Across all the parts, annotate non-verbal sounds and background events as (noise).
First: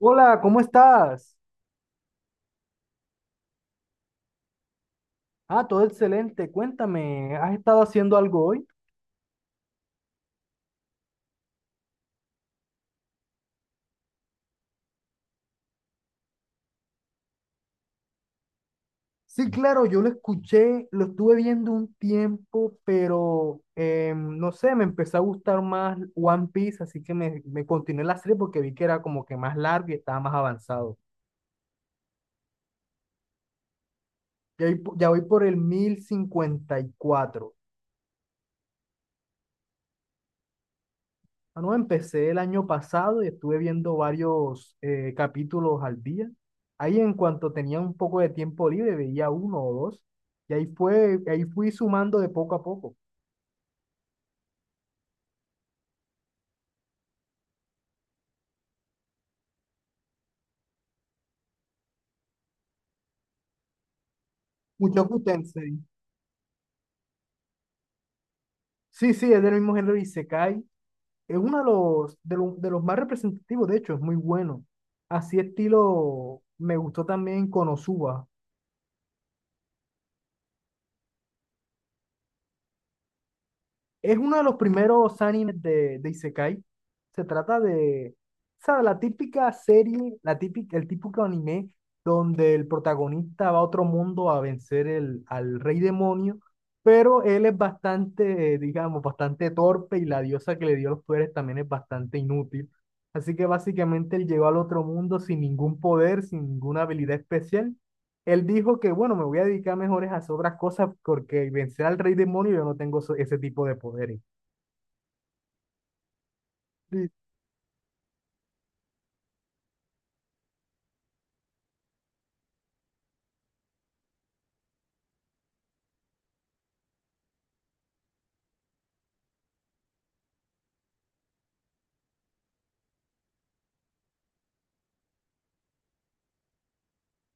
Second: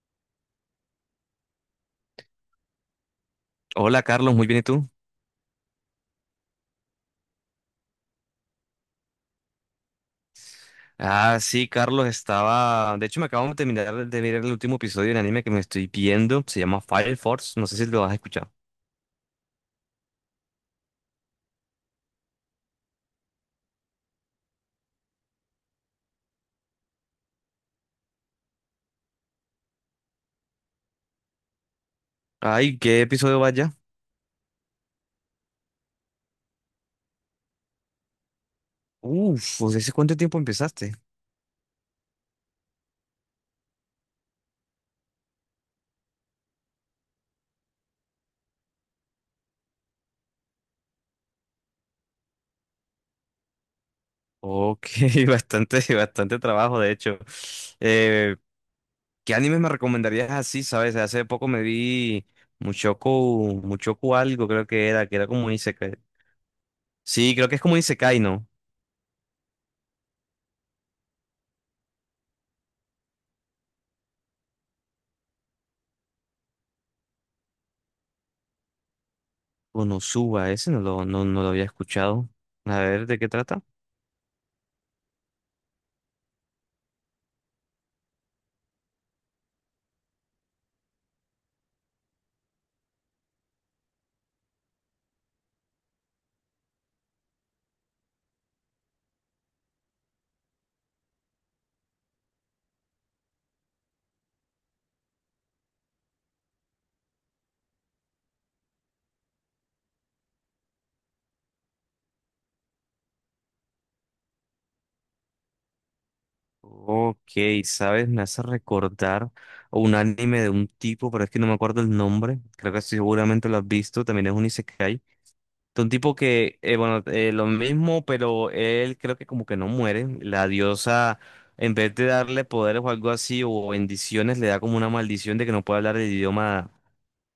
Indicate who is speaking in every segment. Speaker 1: Hola, ¿cómo estás?
Speaker 2: Hola Carlos, muy bien, ¿y tú?
Speaker 1: Ah, todo excelente. Cuéntame, ¿has estado haciendo algo hoy?
Speaker 2: Sí, Carlos, estaba... De hecho, me acabo de terminar de mirar el último episodio del anime que me estoy viendo. Se llama Fire Force, no sé si lo has escuchado.
Speaker 1: Sí, claro, yo lo escuché, lo estuve viendo un tiempo, pero no sé, me empezó a gustar más One Piece, así que me continué la serie porque vi que era como que más largo y estaba más avanzado.
Speaker 2: Ay, ¿qué episodio vaya?
Speaker 1: Ya voy, ya voy por el 1054.
Speaker 2: Uf, pues ¿hace cuánto tiempo empezaste?
Speaker 1: Ah, no, empecé el año pasado y estuve viendo varios capítulos al día. Ahí en cuanto tenía un poco de tiempo libre, veía uno o dos. Y ahí fui sumando de poco a poco.
Speaker 2: Ok, (laughs) bastante, bastante trabajo, de hecho. Eh, ¿Qué animes me recomendarías así, sabes? Hace poco me vi Mushoku algo creo que
Speaker 1: Mushoku
Speaker 2: era como un
Speaker 1: Tensei.
Speaker 2: isekai. Sí, creo que es como un isekai, ¿no?
Speaker 1: Sí, sí, es del mismo género Isekai. Es uno de los más representativos, de hecho, es muy bueno. Así estilo, me gustó también Konosuba.
Speaker 2: Konosuba, ese no lo había escuchado. A ver, ¿de qué trata?
Speaker 1: Es uno de los primeros animes de Isekai. Se trata de, o sea, la típica serie, el típico anime donde el protagonista va a otro mundo a vencer al rey demonio, pero él es bastante, digamos, bastante torpe y la diosa que le dio los poderes también es bastante inútil. Así que básicamente él llegó al otro mundo sin ningún poder, sin ninguna habilidad especial. Él dijo que, bueno, me voy a dedicar mejores a hacer otras cosas porque vencer al rey demonio yo no tengo ese tipo de poderes. Sí.
Speaker 2: Ok, ¿sabes? Me hace recordar a un anime de un tipo, pero es que no me acuerdo el nombre. Creo que sí, seguramente lo has visto. También es un isekai. De un tipo que, bueno, lo mismo, pero él creo que como que no muere. La diosa, en vez de darle poderes o algo así, o bendiciones, le da como una maldición de que no puede hablar el idioma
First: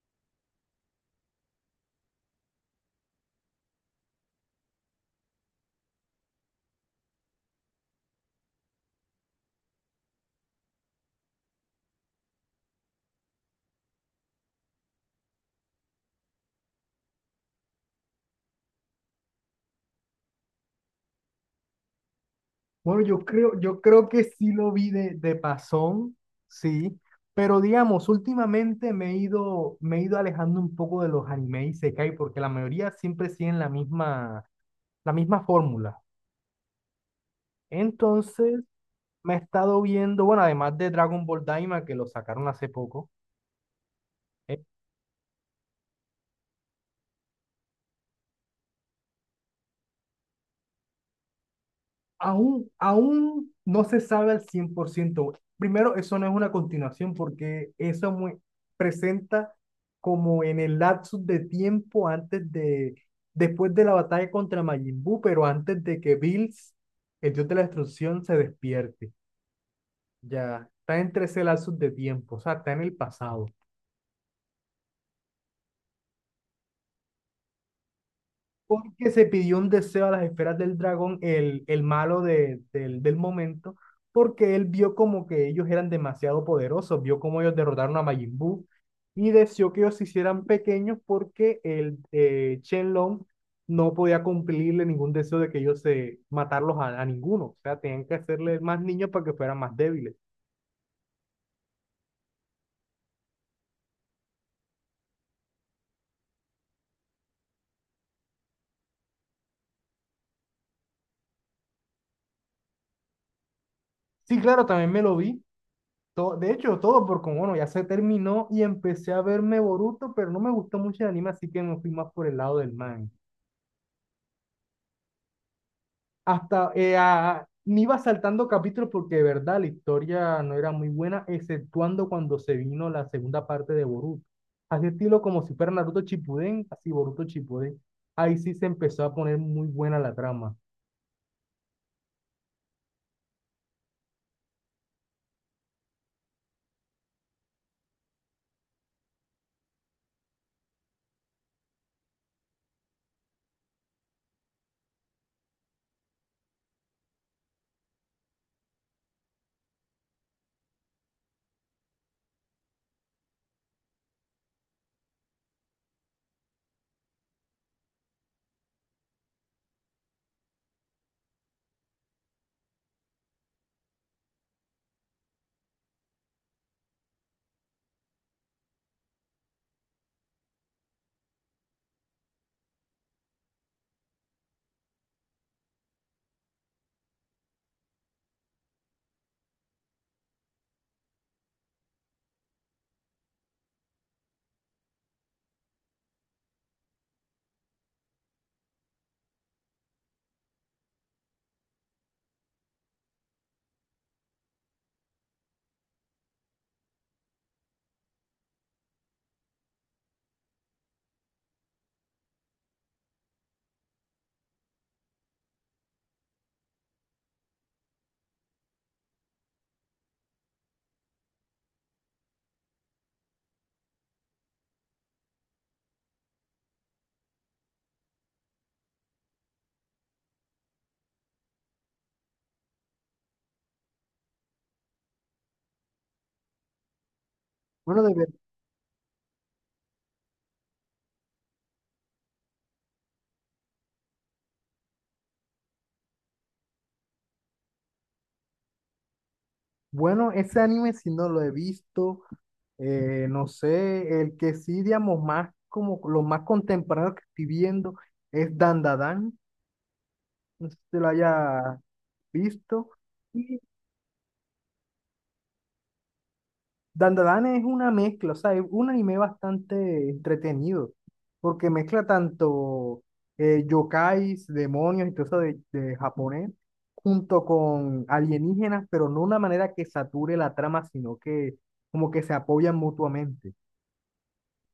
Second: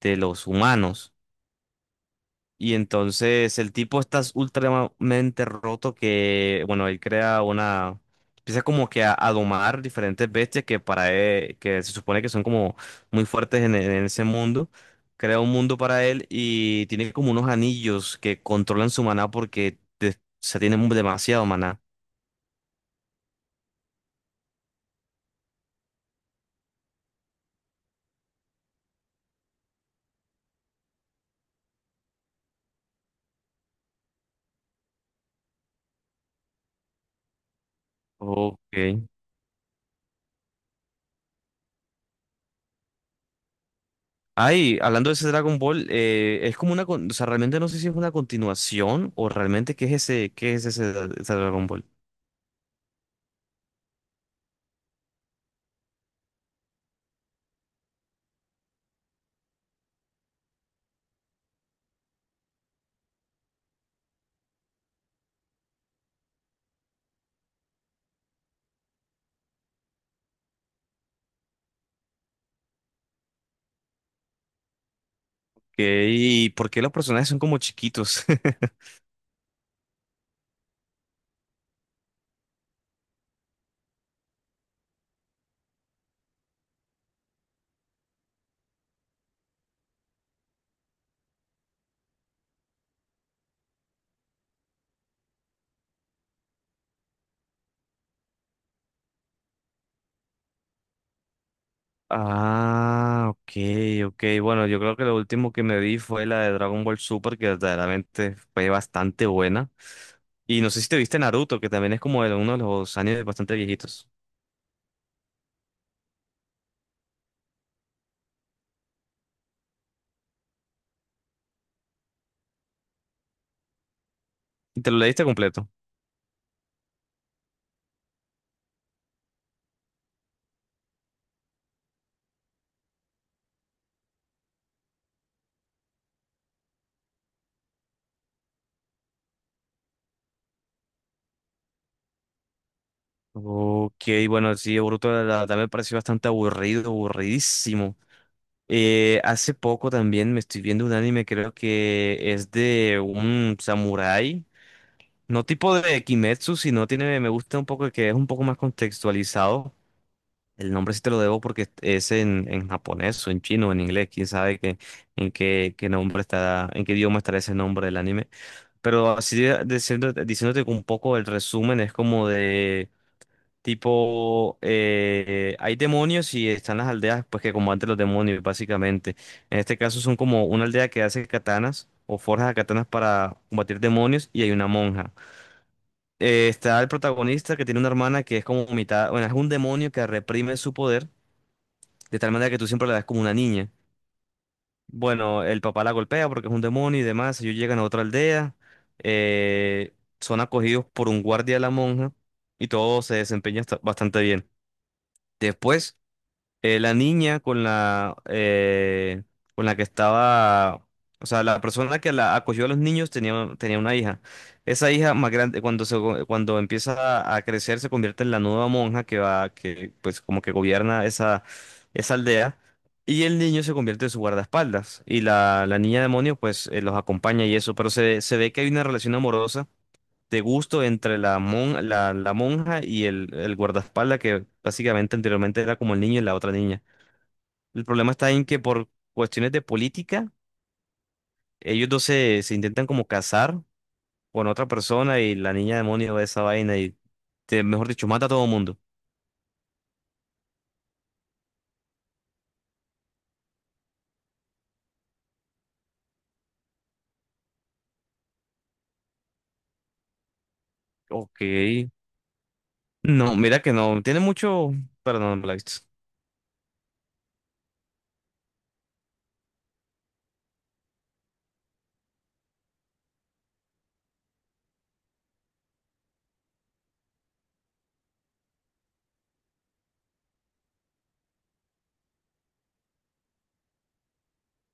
Speaker 2: de los humanos. Y entonces el tipo está ultramente roto que, bueno, él crea una... Empieza como que a domar diferentes bestias que para él, que se supone que son como muy fuertes en ese mundo. Crea un mundo para él y tiene como unos anillos que controlan su maná porque se tiene demasiado maná.
Speaker 1: Bueno, yo creo que sí lo vi de pasón. Sí, pero digamos, últimamente me he ido alejando un poco de los animes Isekai porque la mayoría siempre siguen la misma fórmula. Entonces,
Speaker 2: Ok.
Speaker 1: me he estado viendo, bueno, además de Dragon Ball Daima, que lo sacaron hace poco, eh,
Speaker 2: Ay, hablando de ese Dragon Ball, es como una... O sea, realmente no sé si es una continuación o realmente qué es ese ese Dragon Ball.
Speaker 1: aún, no se sabe al 100%. Primero, eso no es una continuación porque presenta como en el lapsus de tiempo antes de, después de la batalla contra Majin Buu, pero antes de que Bills, el dios de la destrucción, se despierte. Ya, está entre ese lapsus de tiempo, o sea, está en el pasado.
Speaker 2: ¿Y por qué los personajes son como chiquitos? (laughs)
Speaker 1: Porque se pidió un deseo a las esferas del dragón, el malo del momento, porque él vio como que ellos eran demasiado poderosos, vio como ellos derrotaron a Majin Buu y deseó que ellos se hicieran pequeños porque el Shenlong no podía cumplirle ningún deseo de que ellos se matarlos a ninguno, o sea, tenían que hacerle más niños para que fueran más débiles.
Speaker 2: Ah, ok. Bueno, yo creo que lo último que me vi fue la de Dragon Ball Super, que verdaderamente fue bastante buena. Y no sé si te viste Naruto, que también es como de uno de los años bastante viejitos.
Speaker 1: Sí, claro, también me lo vi. De hecho, todo porque, bueno, ya se terminó y empecé a verme Boruto, pero no me gustó mucho el anime, así que me fui más por el lado del manga.
Speaker 2: ¿Y te lo leíste completo?
Speaker 1: Hasta me iba saltando capítulos porque de verdad la historia no era muy buena, exceptuando cuando se vino la segunda parte de Boruto. Así estilo como si fuera Naruto Shippuden, así Boruto Shippuden. Ahí sí se empezó a poner muy buena la trama.
Speaker 2: Ok, bueno, sí, Boruto la verdad me pareció bastante aburridísimo. Hace poco también me estoy viendo un anime, creo que es de un samurái. No tipo de Kimetsu, sino tiene, me gusta un poco que es un poco más contextualizado. El nombre sí te lo debo porque es en japonés o en chino o en inglés, quién sabe qué, qué nombre está, en qué idioma estará ese nombre del anime. Pero diciendo, diciéndote un poco el resumen, es como de tipo, hay demonios y están las aldeas pues que combaten los demonios, básicamente. En este caso son como una aldea que hace katanas o forja katanas para combatir demonios y hay una monja está el protagonista que tiene una hermana que es como mitad, bueno, es un demonio que reprime su poder de tal manera que tú siempre la ves como una niña. Bueno, el papá la golpea porque es un demonio y demás. Ellos llegan a otra aldea, eh, son acogidos por un guardia de la monja y todo se desempeña bastante bien. Después la niña con la que estaba, o sea, la persona que la acogió a los niños tenía una hija. Esa hija más grande, cuando empieza a crecer, se convierte en la nueva monja que va, que pues como que gobierna esa aldea. Y el niño se convierte en su guardaespaldas. Y la niña demonio, pues, los acompaña y eso. Pero se ve que hay una relación amorosa de gusto entre la monja y el guardaespaldas, que básicamente anteriormente era como el niño y la otra niña. El
Speaker 1: Bueno,
Speaker 2: problema
Speaker 1: de ver-
Speaker 2: está en que por cuestiones de política, se intentan como casar con otra persona y la niña demonio de esa vaina y, mejor dicho, mata a todo mundo.
Speaker 1: bueno, ese anime si no lo he visto. No sé, el que sí, digamos, más como los más contemporáneos que estoy viendo es Dandadan, no sé si te lo
Speaker 2: Ok.
Speaker 1: haya visto.
Speaker 2: No,
Speaker 1: Y
Speaker 2: mira que no. Tiene mucho... Perdón, no me la he visto.
Speaker 1: Dandadan es una mezcla, o sea, es un anime bastante entretenido, porque mezcla tanto yokais, demonios y todo eso de japonés, junto con alienígenas, pero no una manera que sature la trama, sino que como que se apoyan mutuamente.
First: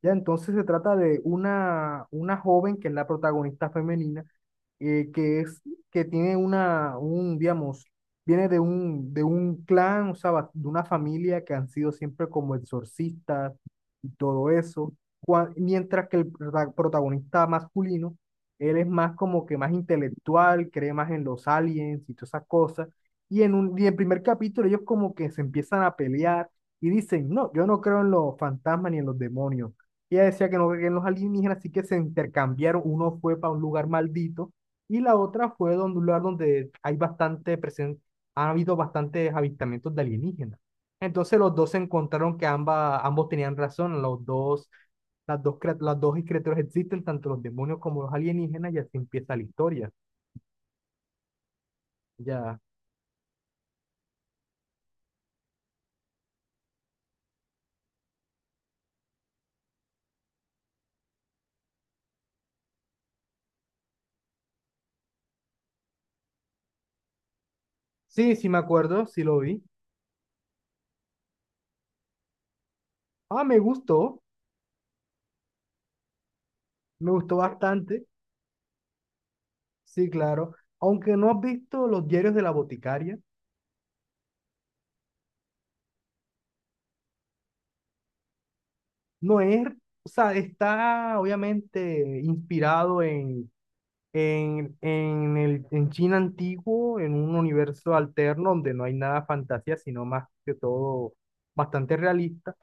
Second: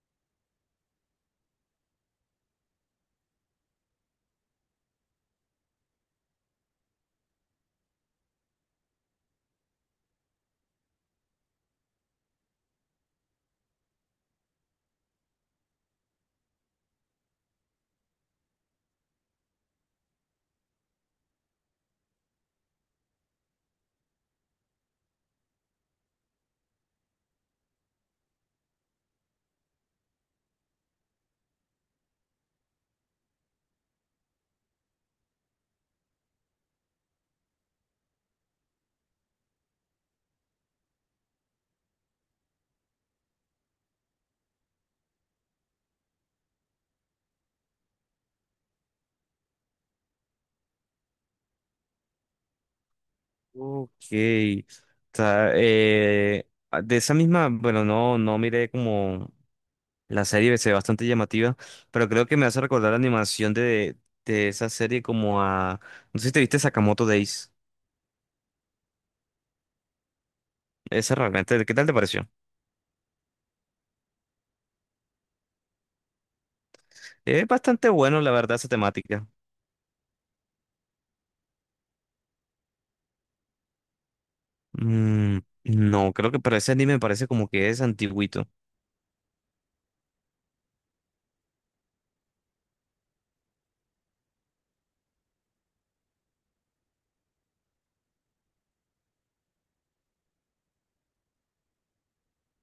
Speaker 1: Ya, entonces se trata de una joven que es la protagonista femenina, eh, que es, que tiene digamos, viene de un clan, o sea, de una familia que han sido siempre como exorcistas y todo eso. Mientras que el protagonista masculino, él es más como que más intelectual, cree más en los aliens y todas esas cosas, y en el primer capítulo ellos como que se empiezan a pelear y dicen, no, yo no creo en los fantasmas ni en los demonios, y ella decía que no creía en los alienígenas, así que se intercambiaron. Uno fue para un lugar maldito y la otra fue donde un lugar donde hay ha habido bastantes avistamientos de alienígenas. Entonces los dos se encontraron que ambos tenían razón, los dos, las dos, crea- las dos criaturas existen, tanto los demonios como los alienígenas, y así empieza la historia. Ya.
Speaker 2: Ok. Está, de esa misma, bueno, no miré como la serie, se ve bastante llamativa, pero creo que me hace recordar la animación de esa serie como a... No sé si te viste Sakamoto Days.
Speaker 1: Sí, sí me acuerdo, sí lo vi.
Speaker 2: Esa realmente, ¿qué tal te pareció?
Speaker 1: Ah, me gustó
Speaker 2: Es bastante
Speaker 1: bastante.
Speaker 2: bueno, la verdad, esa temática.
Speaker 1: Sí, claro. Aunque no has visto Los Diarios de la Boticaria.
Speaker 2: Mm, no, creo que, pero ese anime me parece como que es antiguito.
Speaker 1: No es, o sea, está obviamente inspirado en China antiguo, en un universo alterno donde no hay nada de fantasía, sino más que todo bastante realista,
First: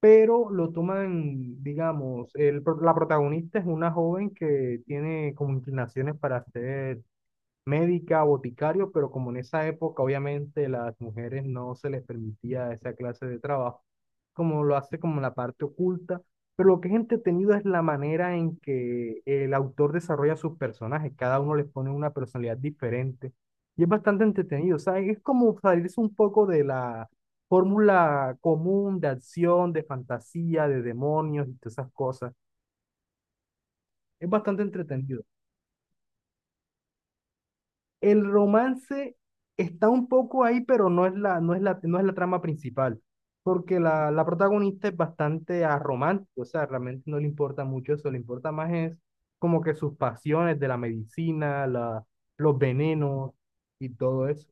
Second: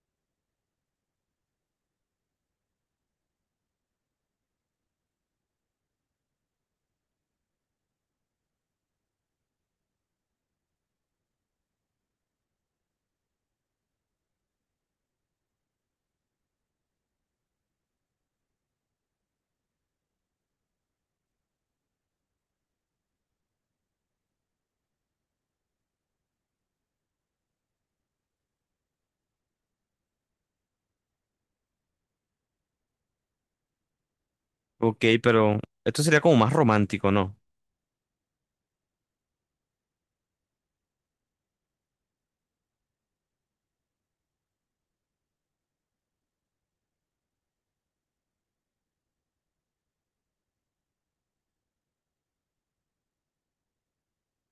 Speaker 1: pero lo toman, digamos, la protagonista es una joven que tiene como inclinaciones para hacer médica, boticario, pero como en esa época obviamente las mujeres no se les permitía esa clase de trabajo, como lo hace como la parte oculta, pero lo que es entretenido es la manera en que el autor desarrolla sus personajes, cada uno les pone una personalidad diferente y es bastante entretenido, o sea, es como salirse un poco de la fórmula común de acción, de fantasía, de demonios y todas esas cosas, es bastante
Speaker 2: Ok,
Speaker 1: entretenido.
Speaker 2: pero esto sería como más romántico, ¿no?
Speaker 1: El romance está un poco ahí, pero no es la trama principal, porque la protagonista es bastante aromántica, o sea, realmente no le importa mucho eso, le importa más es como que sus pasiones de la medicina, los venenos y todo eso.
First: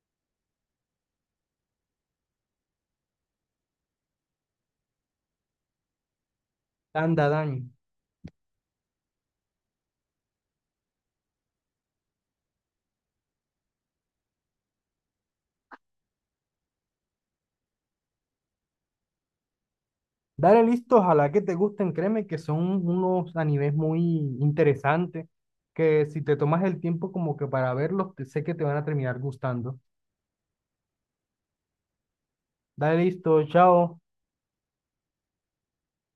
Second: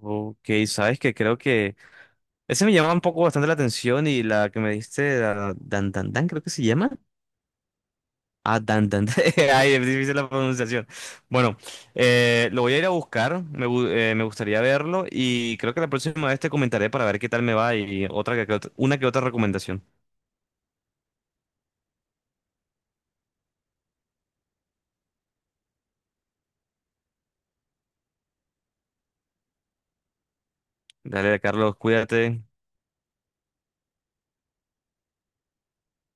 Speaker 2: Ok, sabes que creo que ese me llama un poco bastante la atención y la que me diste, la Dan Dan Dan, creo que se llama.
Speaker 1: Anda, Dani.
Speaker 2: Ah, Dan. (laughs) Ay, es difícil la pronunciación. Bueno, lo voy a ir a buscar, me gustaría verlo y creo que la próxima vez te comentaré para ver qué tal me va y otra que otra- una que otra recomendación.
Speaker 1: Dale, listo, ojalá que te gusten, créeme que son unos animes muy interesantes, que si te tomas el tiempo como que para verlos, sé que te van a terminar gustando.
Speaker 2: Dale, Carlos, cuídate.
Speaker 1: Dale, listo, chao.